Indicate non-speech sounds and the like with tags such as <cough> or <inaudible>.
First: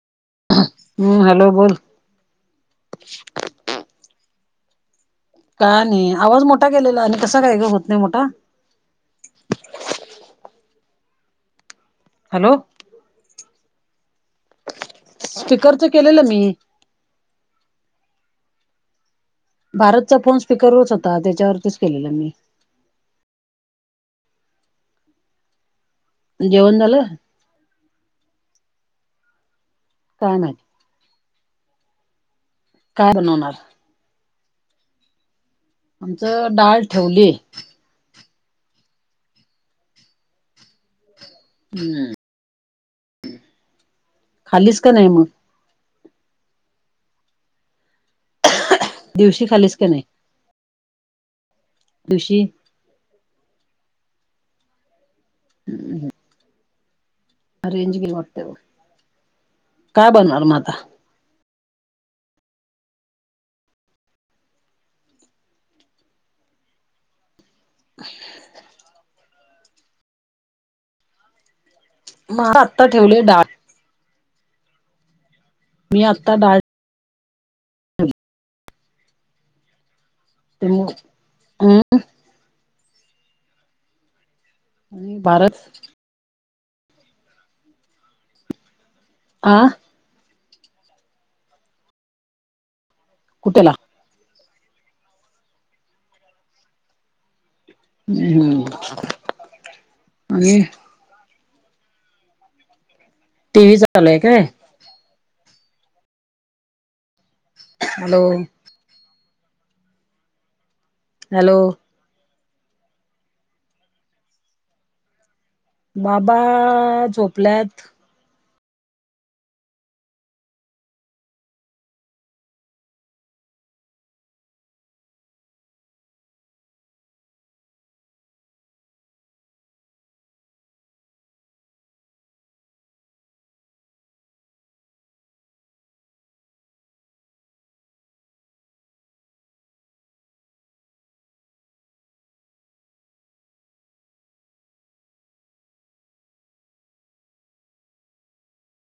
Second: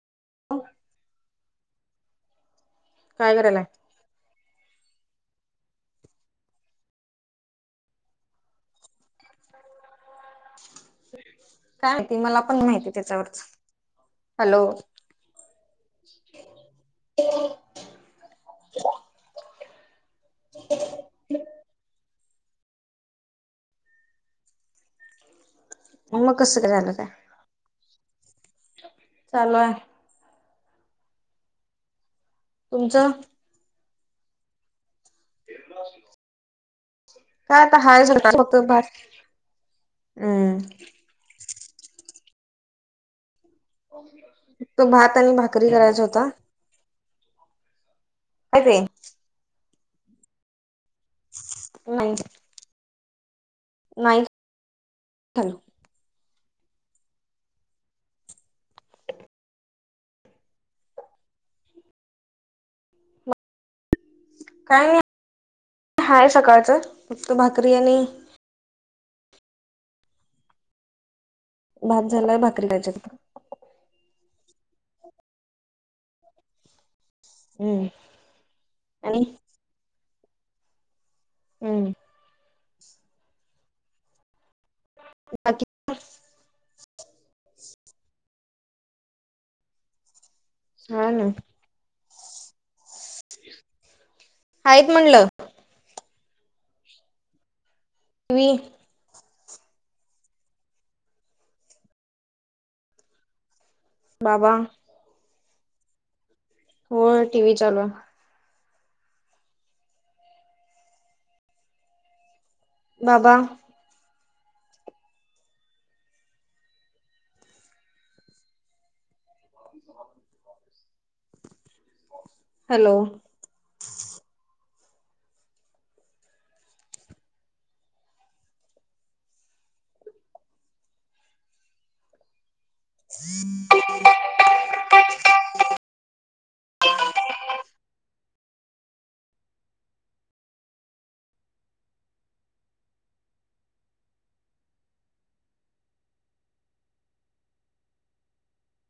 हम्म, हॅलो बोल. काय करायलाय? का नाही. आवाज मोठा केलेला. आणि कसा काय ग होत नाही मोठा. काय आहे ते मला हॅलो पण माहिती त्याच्यावरच. हॅलो स्पिकरच केलेल मी. <inaudible> भारतचा फोन स्पीकर वरच होता. त्याच्यावरतीच केलेला मी. मग, कस काय जेवण झाल झालं काय? चालू आहे. काय माहिती तुमचं? काय बनवणार. आमच डाळ ठेवली. आहे झुनका. फक्त भात हम्म हम्म तो भात आणि भाकरी करायचा होता. काय ते ढुशी खाल्लीस का नाही? नाही. ढुशी नाही <unintelligible> रेंज गेली वाटत. काय बनणार म आता. काय नाही, हाय सकाळच. फक्त भाकरी आणि भात झालाय म भाकरी आता खायची ठेवले डाळ. मी आत्ता डाळ हम्म आणि <unintelligible> हम्म आणि आणि भारत बाकी आ हा ना कुठेला? हायेत म्हणल. टीव्ही हम्म, आणि टी व्ही चालूय काय? बाबा हो टी व्ही चालू आहे. हॅलो हॅलो बाबा बाबा झोपल्यात. हॅलो <inaudible>